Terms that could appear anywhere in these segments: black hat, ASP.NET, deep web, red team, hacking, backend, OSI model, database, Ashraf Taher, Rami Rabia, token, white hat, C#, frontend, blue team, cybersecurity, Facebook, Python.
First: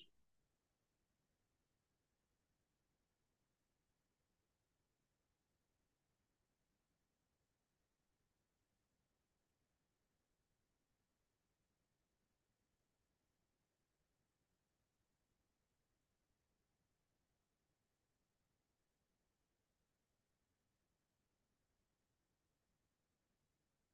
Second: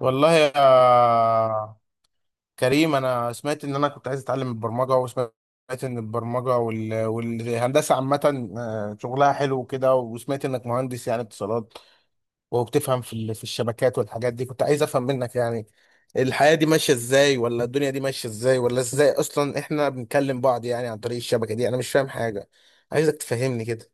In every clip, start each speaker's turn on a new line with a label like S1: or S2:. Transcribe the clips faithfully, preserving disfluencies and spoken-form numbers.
S1: والله يا كريم، انا سمعت ان انا كنت عايز اتعلم البرمجه، وسمعت ان البرمجه وال... والهندسه عامه، آه، شغلها حلو وكده، وسمعت انك مهندس يعني اتصالات وبتفهم في ال- في الشبكات والحاجات دي. كنت عايز افهم منك يعني الحياه دي ماشيه ازاي، ولا الدنيا دي ماشيه ازاي، ولا ازاي اصلا احنا بنكلم بعض يعني عن طريق الشبكه دي. انا مش فاهم حاجه، عايزك تفهمني كده.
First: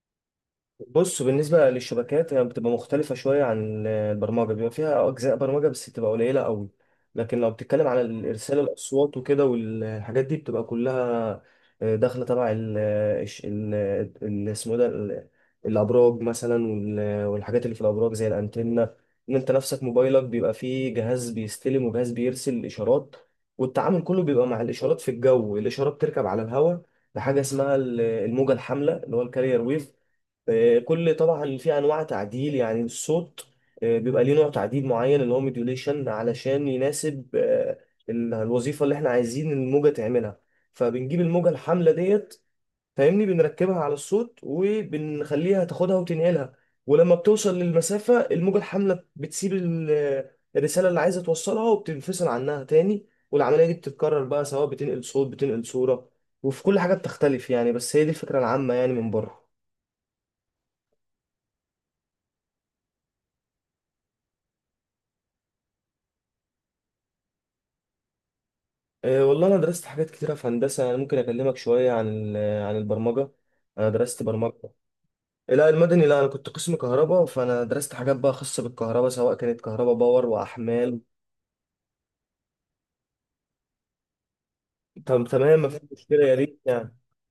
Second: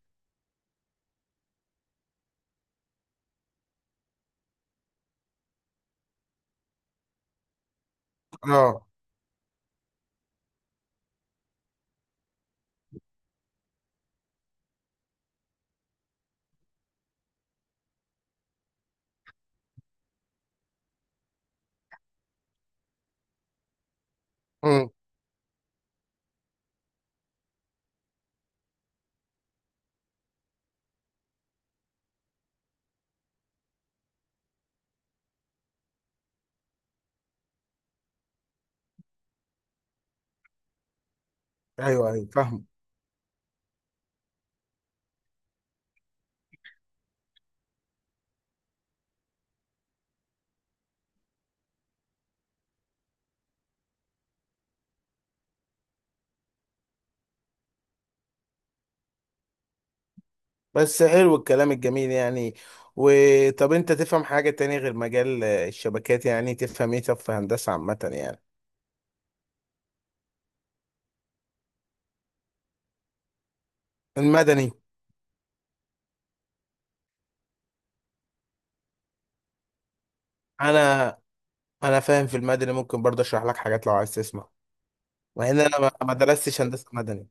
S2: بص، بالنسبة للشبكات هي بتبقى مختلفة شوية عن البرمجة، بيبقى فيها أجزاء برمجة بس بتبقى قليلة قوي. لكن لو بتتكلم على الإرسال
S1: اه.
S2: الأصوات وكده والحاجات دي بتبقى كلها آه، داخلة تبع ال آه، الش- ال- ال- اسمه ده ال- الأبراج مثلا، وال- والحاجات اللي في الأبراج زي الأنتنة. إن أنت نفسك موبايلك بيبقى فيه جهاز بيستلم وجهاز بيرسل إشارات، والتعامل كله بيبقى مع
S1: امم.
S2: الإشارات في الجو، الإشارة بتركب على الهواء بحاجة اسمها ال- الموجة الحاملة اللي هو الكارير ويف. آه، كل طبعا في انواع تعديل، يعني الصوت آه، بيبقى ليه نوع تعديل معين اللي هو موديوليشن، علشان يناسب آه، ال- الوظيفه اللي احنا عايزين الموجه تعملها. فبنجيب الموجه الحامله
S1: ايوه، ايوه،
S2: ديت،
S1: فاهم.
S2: فاهمني، بنركبها على الصوت وبنخليها تاخدها وتنقلها. ولما بتوصل للمسافه، الموجه الحامله بتسيب ال- الرساله اللي عايزه توصلها وبتنفصل عنها تاني. والعمليه دي بتتكرر بقى، سواء بتنقل صوت بتنقل صوره، وفي كل حاجه بتختلف يعني، بس هي دي الفكره العامه يعني من بره.
S1: بس حلو الكلام الجميل يعني. وطب انت تفهم حاجة تانية غير مجال آه، الشبكات؟ يعني تفهم ايه؟ طب في هندسة عامة يعني؟
S2: أه، والله انا درست حاجات كتيره في هندسه، يعني انا ممكن اكلمك شويه عن ال- عن البرمجه. انا درست برمجه.
S1: المدني؟
S2: لا، المدني لا، انا كنت قسم كهرباء، فانا درست حاجات بقى خاصه بالكهرباء، سواء كانت كهرباء باور واحمال.
S1: انا انا فاهم في المدني، ممكن برضه اشرح لك حاجات لو عايز تسمع.
S2: طب
S1: مع ان
S2: تمام،
S1: انا
S2: مفيش
S1: ما ما
S2: مشكله، يا ريت
S1: درستش هندسة
S2: يعني.
S1: مدني.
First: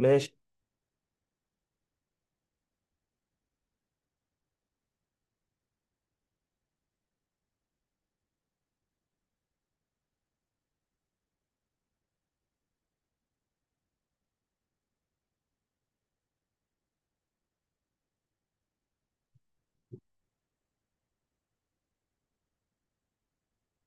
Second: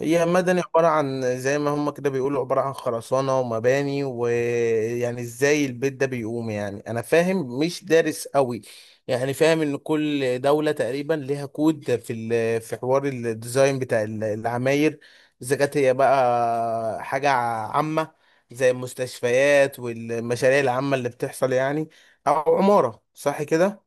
S1: هي مدني عبارة عن، زي ما هم كده بيقولوا، عبارة عن خرسانة ومباني، ويعني ازاي البيت ده بيقوم. يعني انا فاهم مش دارس قوي. يعني فاهم ان كل دولة تقريبا ليها كود في ال- في حوار الديزاين بتاع ال- العماير، اذا كانت هي بقى حاجة عامة زي المستشفيات والمشاريع العامة اللي بتحصل يعني، او عمارة، صح كده؟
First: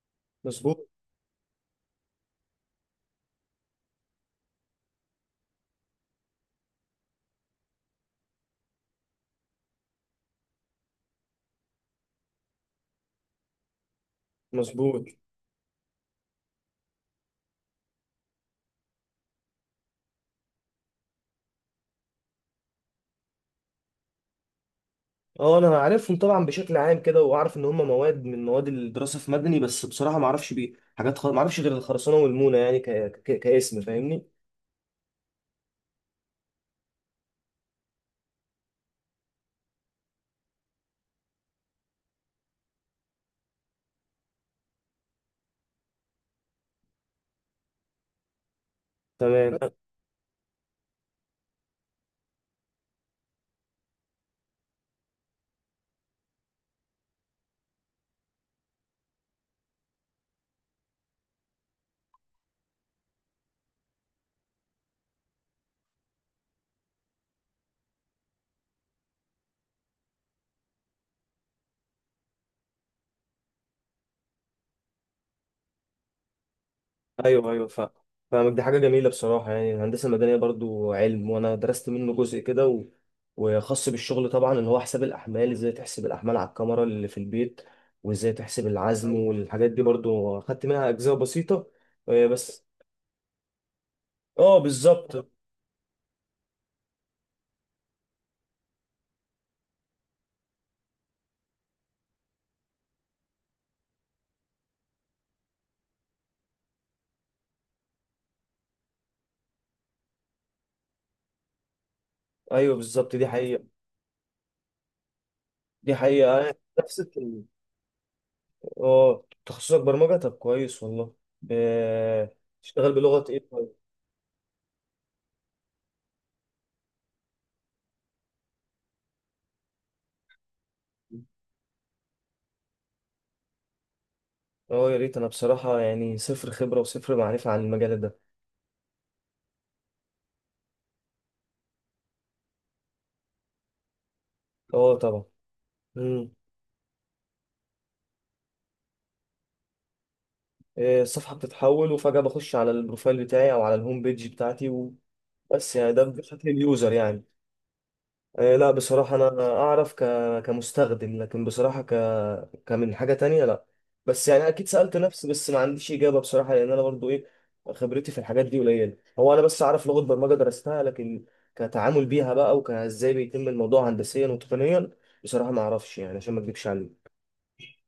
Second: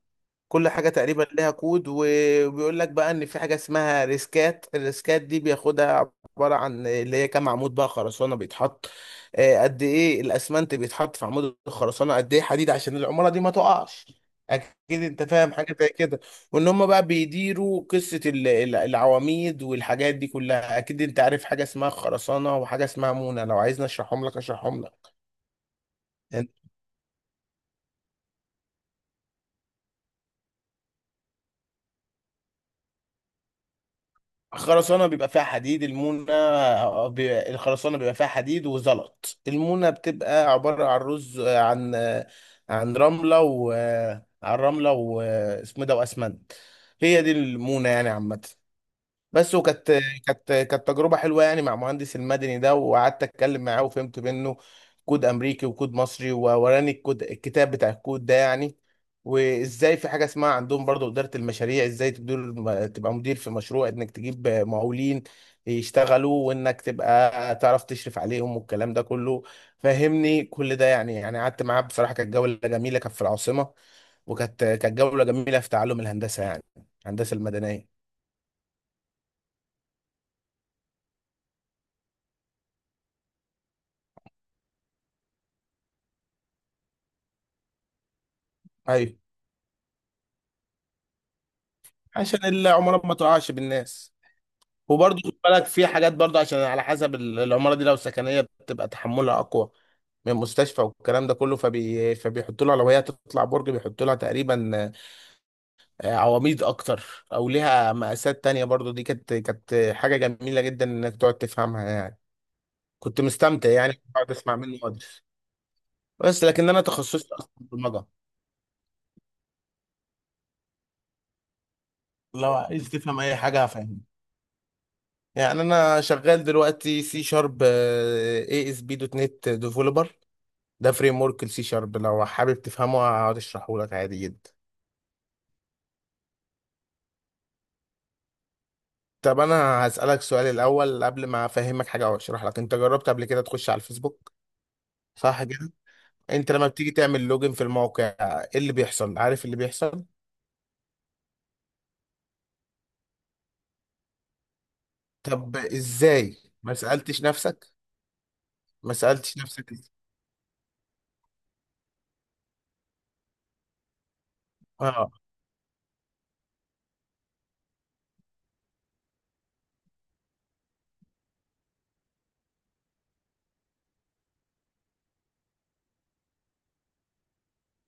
S1: كل
S2: مظبوط.
S1: حاجة تقريبا لها كود، وبيقول لك بقى ان في حاجة اسمها ريسكات. الريسكات دي بياخدها عبارة عن اللي هي كام عمود بقى خرسانة بيتحط، آه، قد ايه الاسمنت بيتحط في عمود الخرسانة، قد ايه حديد عشان العمارة دي ما تقعش. اكيد
S2: مظبوط.
S1: انت فاهم حاجة زي كده. وان هم بقى بيديروا قصة ال- ال- العواميد والحاجات دي كلها. اكيد انت عارف حاجة اسمها خرسانة وحاجة اسمها مونة. لو عايزني اشرحهم لك، اشرحهم لك.
S2: اه، انا عارفهم طبعا بشكل عام كده، واعرف ان هم مواد من مواد الدراسه في مدني، بس بصراحه ما اعرفش بيه حاجات خ... ما اعرفش غير الخرسانه والمونه يعني، ك... ك... كاسم، فاهمني.
S1: خرسانة بيبقى فيها حديد. المونة، آه، بي- الخرسانة بيبقى فيها حديد وزلط. المونة بتبقى عبارة عن رز، آه، عن آه، عن رملة و آه، عن رملة و آه، اسمه إيه ده وأسمنت. هي دي المونة يعني عامة. بس،
S2: تمام.
S1: وكانت كانت كانت تجربة حلوة يعني مع مهندس المدني ده، وقعدت اتكلم معاه وفهمت منه كود امريكي وكود مصري، ووراني الكود، الكتاب بتاع الكود ده يعني. وازاي في حاجة اسمها عندهم برضو إدارة المشاريع، ازاي تدير تبقى مدير في مشروع، انك تجيب مقاولين يشتغلوا، وانك تبقى تعرف تشرف عليهم، والكلام ده كله فهمني كل ده يعني. يعني قعدت معاه بصراحة. كانت جولة جميلة، كانت في العاصمة، وكانت كانت جولة جميلة في تعلم الهندسة يعني، الهندسة
S2: ايوه، ايوه فاهم.
S1: المدنية.
S2: فاهمك، دي حاجه جميله بصراحه، يعني الهندسه المدنيه برضو علم، وانا درست منه جزء كده و... وخاص بالشغل، طبعا اللي هو حساب الاحمال، ازاي تحسب الاحمال على الكاميرا اللي في البيت، وازاي تحسب
S1: ايوه،
S2: العزم، والحاجات دي برضو خدت منها اجزاء بسيطه آه،
S1: عشان
S2: بس.
S1: العمارة ما تقعش بالناس.
S2: اه
S1: وبرضه
S2: بالظبط.
S1: خد بالك في حاجات، برضه عشان على حسب ال- العمارة دي، لو سكنية بتبقى تحملها أقوى من مستشفى والكلام ده كله. فبي... فبيحطوا لها، لو هي تطلع برج بيحطوا لها تقريبا آه، عواميد أكتر، أو ليها مقاسات تانية برضه. دي كانت كانت حاجة جميلة جدا إنك تقعد تفهمها يعني.
S2: ايوه بالظبط،
S1: كنت
S2: دي حقيقه.
S1: مستمتع يعني، بقعد أسمع منه مدرس.
S2: دي حقيقه،
S1: بس
S2: أنا
S1: لكن أنا
S2: نفس
S1: تخصصي
S2: الت-
S1: أصلا برمجة.
S2: اه، تخصصك برمجه؟ طب كويس والله. ب-
S1: لو عايز
S2: تشتغل
S1: تفهم
S2: بلغه
S1: أي
S2: ايه
S1: حاجة
S2: طيب؟
S1: هفهمك. يعني انا شغال دلوقتي سي شارب، اي اس بي دوت نت ديفلوبر. ده فريم ورك السي شارب، لو حابب تفهمه هقعد اشرحه لك عادي جدا.
S2: اه يا ريت، انا بصراحه يعني صفر خبره وصفر معرفه عن المجال ده.
S1: طب انا هسألك سؤال الاول، قبل ما افهمك حاجه او اشرح لك، انت جربت قبل كده تخش على الفيسبوك؟
S2: اه طبعا.
S1: صح كده؟
S2: مم.
S1: انت لما بتيجي تعمل لوجن في الموقع، ايه اللي بيحصل؟ عارف اللي بيحصل؟
S2: آه، الصفحة بتتحول، وفجأة بخش على البروفايل بتاعي أو على الهوم بيج بتاعتي. وبس،
S1: طب
S2: يعني ده
S1: ازاي؟
S2: بشكل
S1: ما
S2: اليوزر
S1: سألتش
S2: يعني.
S1: نفسك؟
S2: آه، لا
S1: ما
S2: بصراحة
S1: سألتش
S2: أنا
S1: نفسك إزاي؟
S2: أعرف ك... كمستخدم، لكن بصراحة ك... كمن حاجة تانية لا. بس يعني أكيد سألت
S1: اه.
S2: نفسي، بس ما عنديش إجابة بصراحة، لأن أنا برضو إيه، خبرتي في الحاجات دي قليلة. هو أنا بس أعرف لغة برمجة درستها، لكن كتعامل بيها بقى، وكإزاي بيتم الموضوع هندسيا وتقنيا، بصراحة ما أعرفش، يعني عشان ما أكدبش عليك.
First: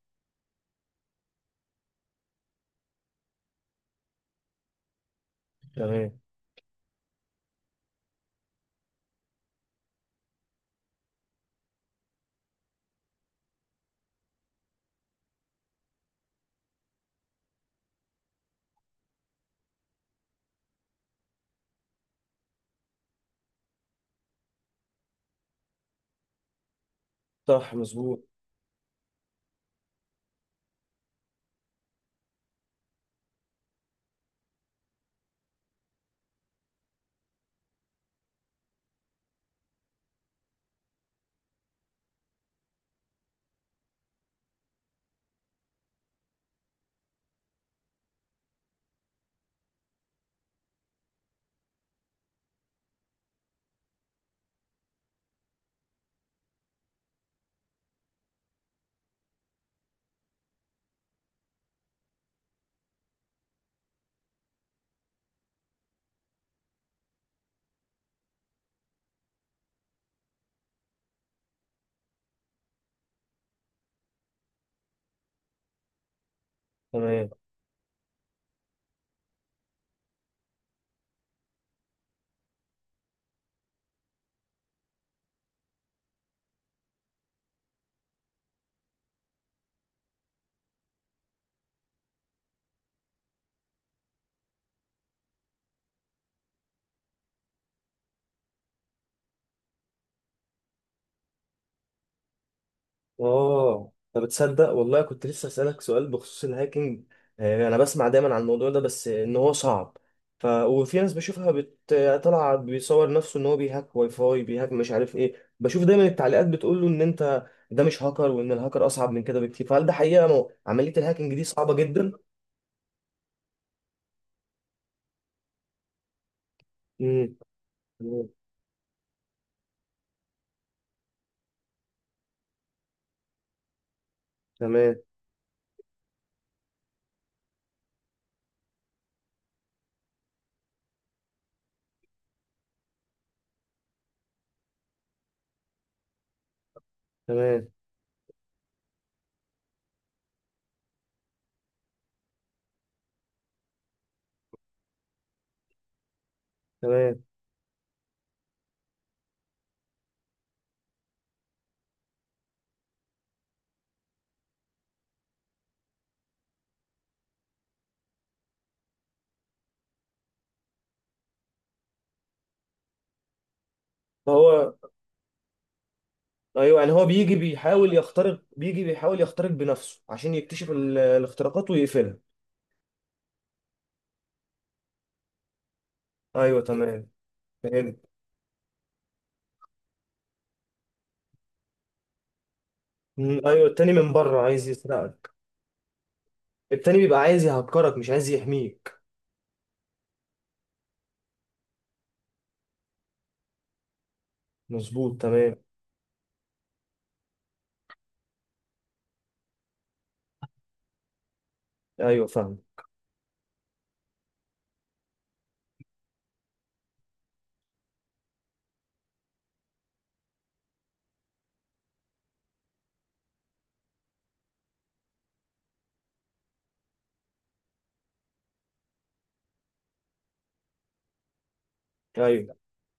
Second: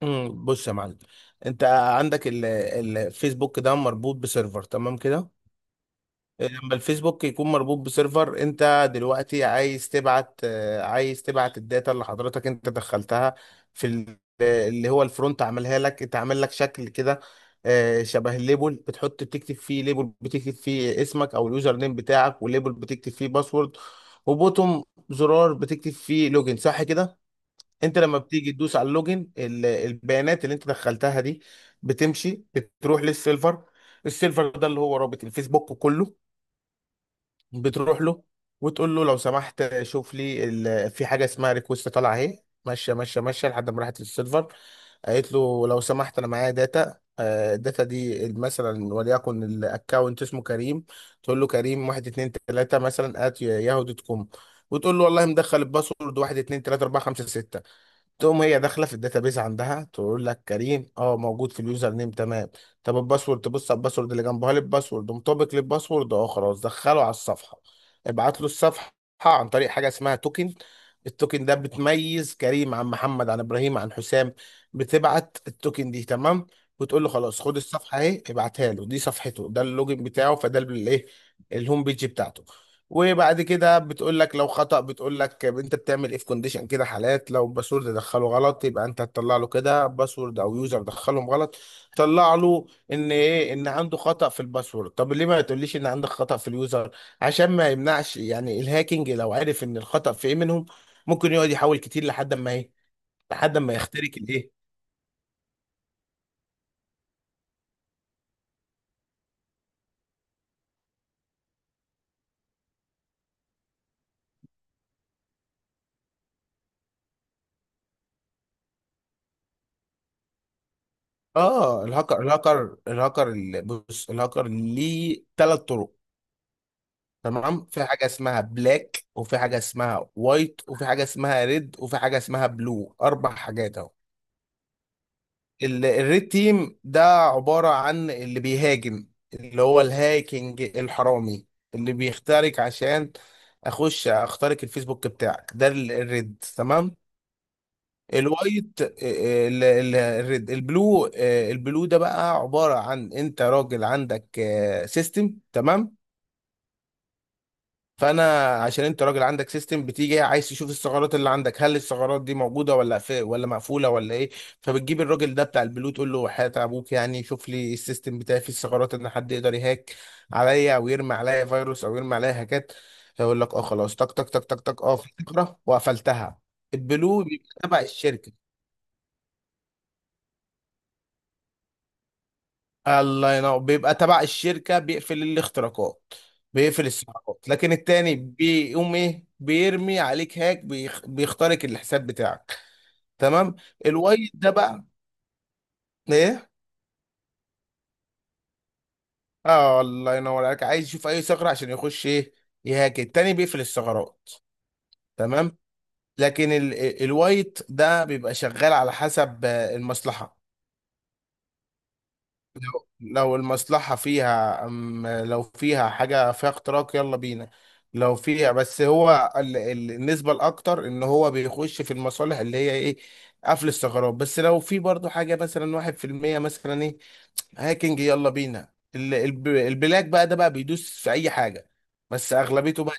S1: أمم، بص يا معلم. انت عندك ال- الفيسبوك ده مربوط بسيرفر، تمام كده؟
S2: تمام.
S1: لما الفيسبوك يكون مربوط بسيرفر، انت دلوقتي عايز تبعت آه، عايز تبعت الداتا اللي حضرتك انت دخلتها في ال- اللي هو الفرونت عملها لك. انت عامل لك شكل كده، آه، شبه الليبل، بتحط بتكتب فيه ليبل، بتكتب فيه اسمك او اليوزر نيم بتاعك، والليبل بتكتب فيه باسورد، وبوتوم، زرار بتكتب فيه لوجن، صح كده؟
S2: صح
S1: انت لما
S2: مظبوط.
S1: بتيجي تدوس على اللوجن، ال- البيانات اللي انت دخلتها دي بتمشي، بتروح للسيرفر. السيرفر ده اللي هو رابط الفيسبوك كله. بتروح له وتقول له لو سمحت شوف لي ال... في حاجه اسمها ريكوست طالعه اهي، ماشيه ماشيه ماشيه لحد ما راحت للسيرفر. قالت له لو سمحت انا معايا داتا، آه، الداتا دي مثلا وليكن الاكونت اسمه كريم. تقول له كريم واحد اتنين تلاته مثلا ات ياهو دوت كوم، وتقول له والله مدخل الباسورد واحد اتنين تلاته اربعه خمسه سته. تقوم هي داخله في الداتابيز عندها تقول لك كريم، اه، موجود في اليوزر نيم، تمام. طب الباسورد، تبص على الباسورد اللي جنبها، للباسورد مطابق للباسورد، اه، خلاص، دخله على الصفحه، ابعت له الصفحه عن طريق حاجه اسمها توكن. التوكن ده بتميز كريم عن محمد عن ابراهيم عن حسام. بتبعت التوكن دي، تمام. وتقول له
S2: تمام.
S1: خلاص خد الصفحه اهي، ابعتها له. دي صفحته، ده اللوجن بتاعه، فده الايه، الهوم بيج بتاعته. وبعد كده بتقول لك لو خطأ، بتقول لك انت بتعمل ايه في كونديشن كده، حالات، لو باسورد دخله غلط يبقى انت هتطلع له كده باسورد او يوزر دخلهم غلط. طلع له ان ايه، ان عنده خطأ في الباسورد. طب ليه ما تقوليش ان عندك خطأ في اليوزر؟ عشان ما يمنعش يعني الهاكينج، لو عرف ان الخطأ في ايه منهم، ممكن يقعد يحاول كتير لحد ما ايه، لحد ما
S2: اه،
S1: يخترق
S2: طب
S1: الايه.
S2: تصدق والله، كنت لسه اسالك سؤال بخصوص الهاكينج. آه، انا بسمع دايما عن الموضوع ده، بس ان هو صعب. ف وفي ناس بشوفها بت... طالعه بيصور نفسه ان هو بيهاك واي فاي، بيهاك مش عارف ايه، بشوف دايما التعليقات بتقول له ان انت ده مش هاكر، وان الهاكر اصعب من كده بكتير، فهل ده حقيقه؟ مو... عمليه الهاكينج دي صعبه
S1: اه،
S2: جدا؟
S1: الهاكر الهاكر الهاكر ال- بص، الهاكر ليه ثلاث طرق.
S2: امم.
S1: تمام، في حاجة اسمها بلاك، وفي حاجة اسمها وايت، وفي حاجة اسمها ريد، وفي حاجة اسمها بلو. أربع حاجات أهو.
S2: تمام.
S1: ال- الريد تيم ده عبارة عن اللي بيهاجم، اللي هو الهاكينج الحرامي، اللي بيخترق عشان أخش أخترق الفيسبوك بتاعك. ده ال- الريد، تمام.
S2: تمام،
S1: الوايت، ال- ال- الريد، البلو، آه، البلو ده بقى عبارة عن، انت راجل عندك سيستم، تمام.
S2: تمام.
S1: فانا عشان انت راجل عندك سيستم، بتيجي عايز تشوف الثغرات اللي عندك، هل الثغرات دي موجوده، ولا في، ولا مقفوله، ولا ايه. فبتجيب الراجل ده بتاع البلو، تقول له حياة ابوك يعني شوف لي السيستم بتاعي فيه الثغرات، ان حد يقدر يهاك عليا، او يرمي عليا فيروس، او يرمي عليا هاكات. فيقول لك اه خلاص، تك تك تك تك
S2: فهو
S1: تك، اه، في ثغره وقفلتها.
S2: ايوه، يعني هو
S1: البلو
S2: بيجي
S1: بيبقى تبع
S2: بيحاول
S1: الشركه.
S2: يخترق، بيجي بيحاول يخترق بنفسه عشان يكتشف ال- الاختراقات ويقفلها.
S1: الله ينور، بيبقى تبع الشركة بيقفل الاختراقات،
S2: ايوه
S1: بيقفل
S2: تمام.
S1: السحقات. لكن
S2: فهمت.
S1: التاني بيقوم ايه؟ بيرمي عليك هاك، بيخ... بيخترق الحساب بتاعك.
S2: مم،
S1: تمام.
S2: ايوه، التاني من
S1: الوايت
S2: بره
S1: ده
S2: عايز
S1: بقى
S2: يسرقك.
S1: ايه؟
S2: التاني بيبقى عايز يهكرك مش عايز يحميك.
S1: اه، الله ينور عليك، عايز يشوف اي ثغرة عشان يخش ايه؟ يهاك. التاني بيقفل الثغرات.
S2: مظبوط تمام.
S1: تمام. لكن ال... ال- الوايت ده بيبقى شغال على حسب آه، المصلحة.
S2: ايوه فاهم.
S1: لو لو المصلحة فيها أم، لو فيها حاجة فيها اختراق، يلا بينا. لو فيها، بس هو ال- ال- النسبة الأكتر إن هو بيخش في المصالح اللي هي إيه؟ قفل الثغرات. بس لو في برضو حاجة مثلا واحد في المية مثلا، إيه؟ هاكينج، يلا بينا. ال- الب- البلاك بقى ده بقى بيدوس في أي حاجة، بس
S2: ايوه
S1: أغلبيته بقى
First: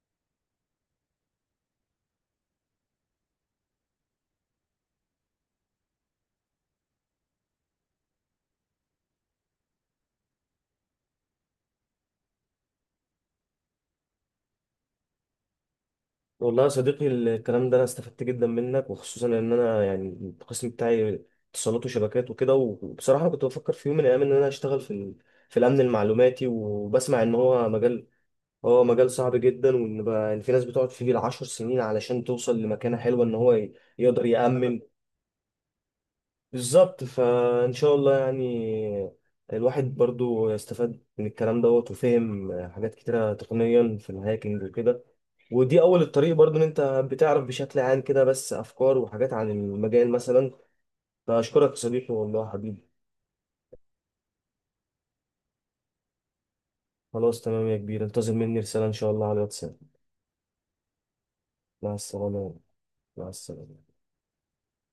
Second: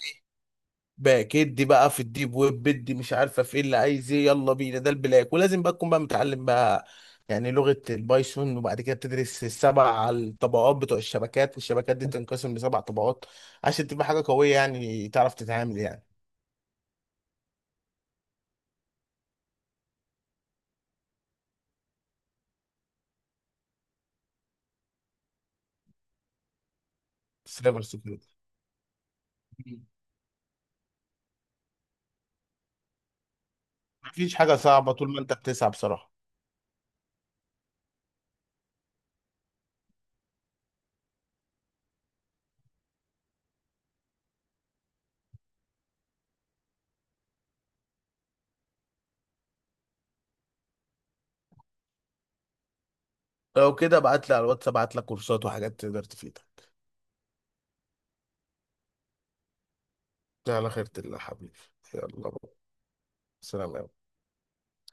S1: باك ادي بقى في الديب ويب، بدي مش عارفه في ايه اللي عايز ايه، يلا بينا. ده البلاك، ولازم بقى تكون بقى متعلم بقى يعني لغه البايثون، وبعد كده بتدرس السبع الطبقات بتوع الشبكات، والشبكات دي تنقسم لسبع طبقات عشان تبقى حاجه قويه يعني تعرف تتعامل يعني.
S2: والله يا صديقي، الكلام ده انا استفدت جدا منك، وخصوصا ان انا يعني القسم بتاعي اتصالات وشبكات وكده. وبصراحه أنا كنت بفكر في يوم من الايام ان انا اشتغل في ال- في الامن المعلوماتي، وبسمع ان هو
S1: سايبر
S2: مجال،
S1: سكيورتي.
S2: هو مجال صعب جدا، وان بقى إن في ناس بتقعد فيه بالعشر سنين علشان توصل لمكانه حلوه، ان هو ي- يقدر
S1: مفيش حاجه
S2: يأمن.
S1: صعبه طول ما انت بتسعى بصراحه.
S2: بالظبط، فإن شاء الله يعني الواحد برضو استفاد من الكلام دوت، وفهم حاجات كتيرة تقنيا في الهاكينج وكده، ودي أول الطريق برضو، إن أنت بتعرف بشكل عام كده بس أفكار وحاجات عن المجال مثلا، فأشكرك يا صديقي والله حبيبي.
S1: لو كده ابعت لي على الواتس، ابعت لك كورسات وحاجات تقدر تفيدك.
S2: خلاص تمام يا كبير، انتظر مني رسالة إن شاء الله على الواتساب.
S1: على خيرة الله حبيبي.
S2: مع
S1: يلا.
S2: السلامة. مع
S1: سلام يا
S2: السلامة.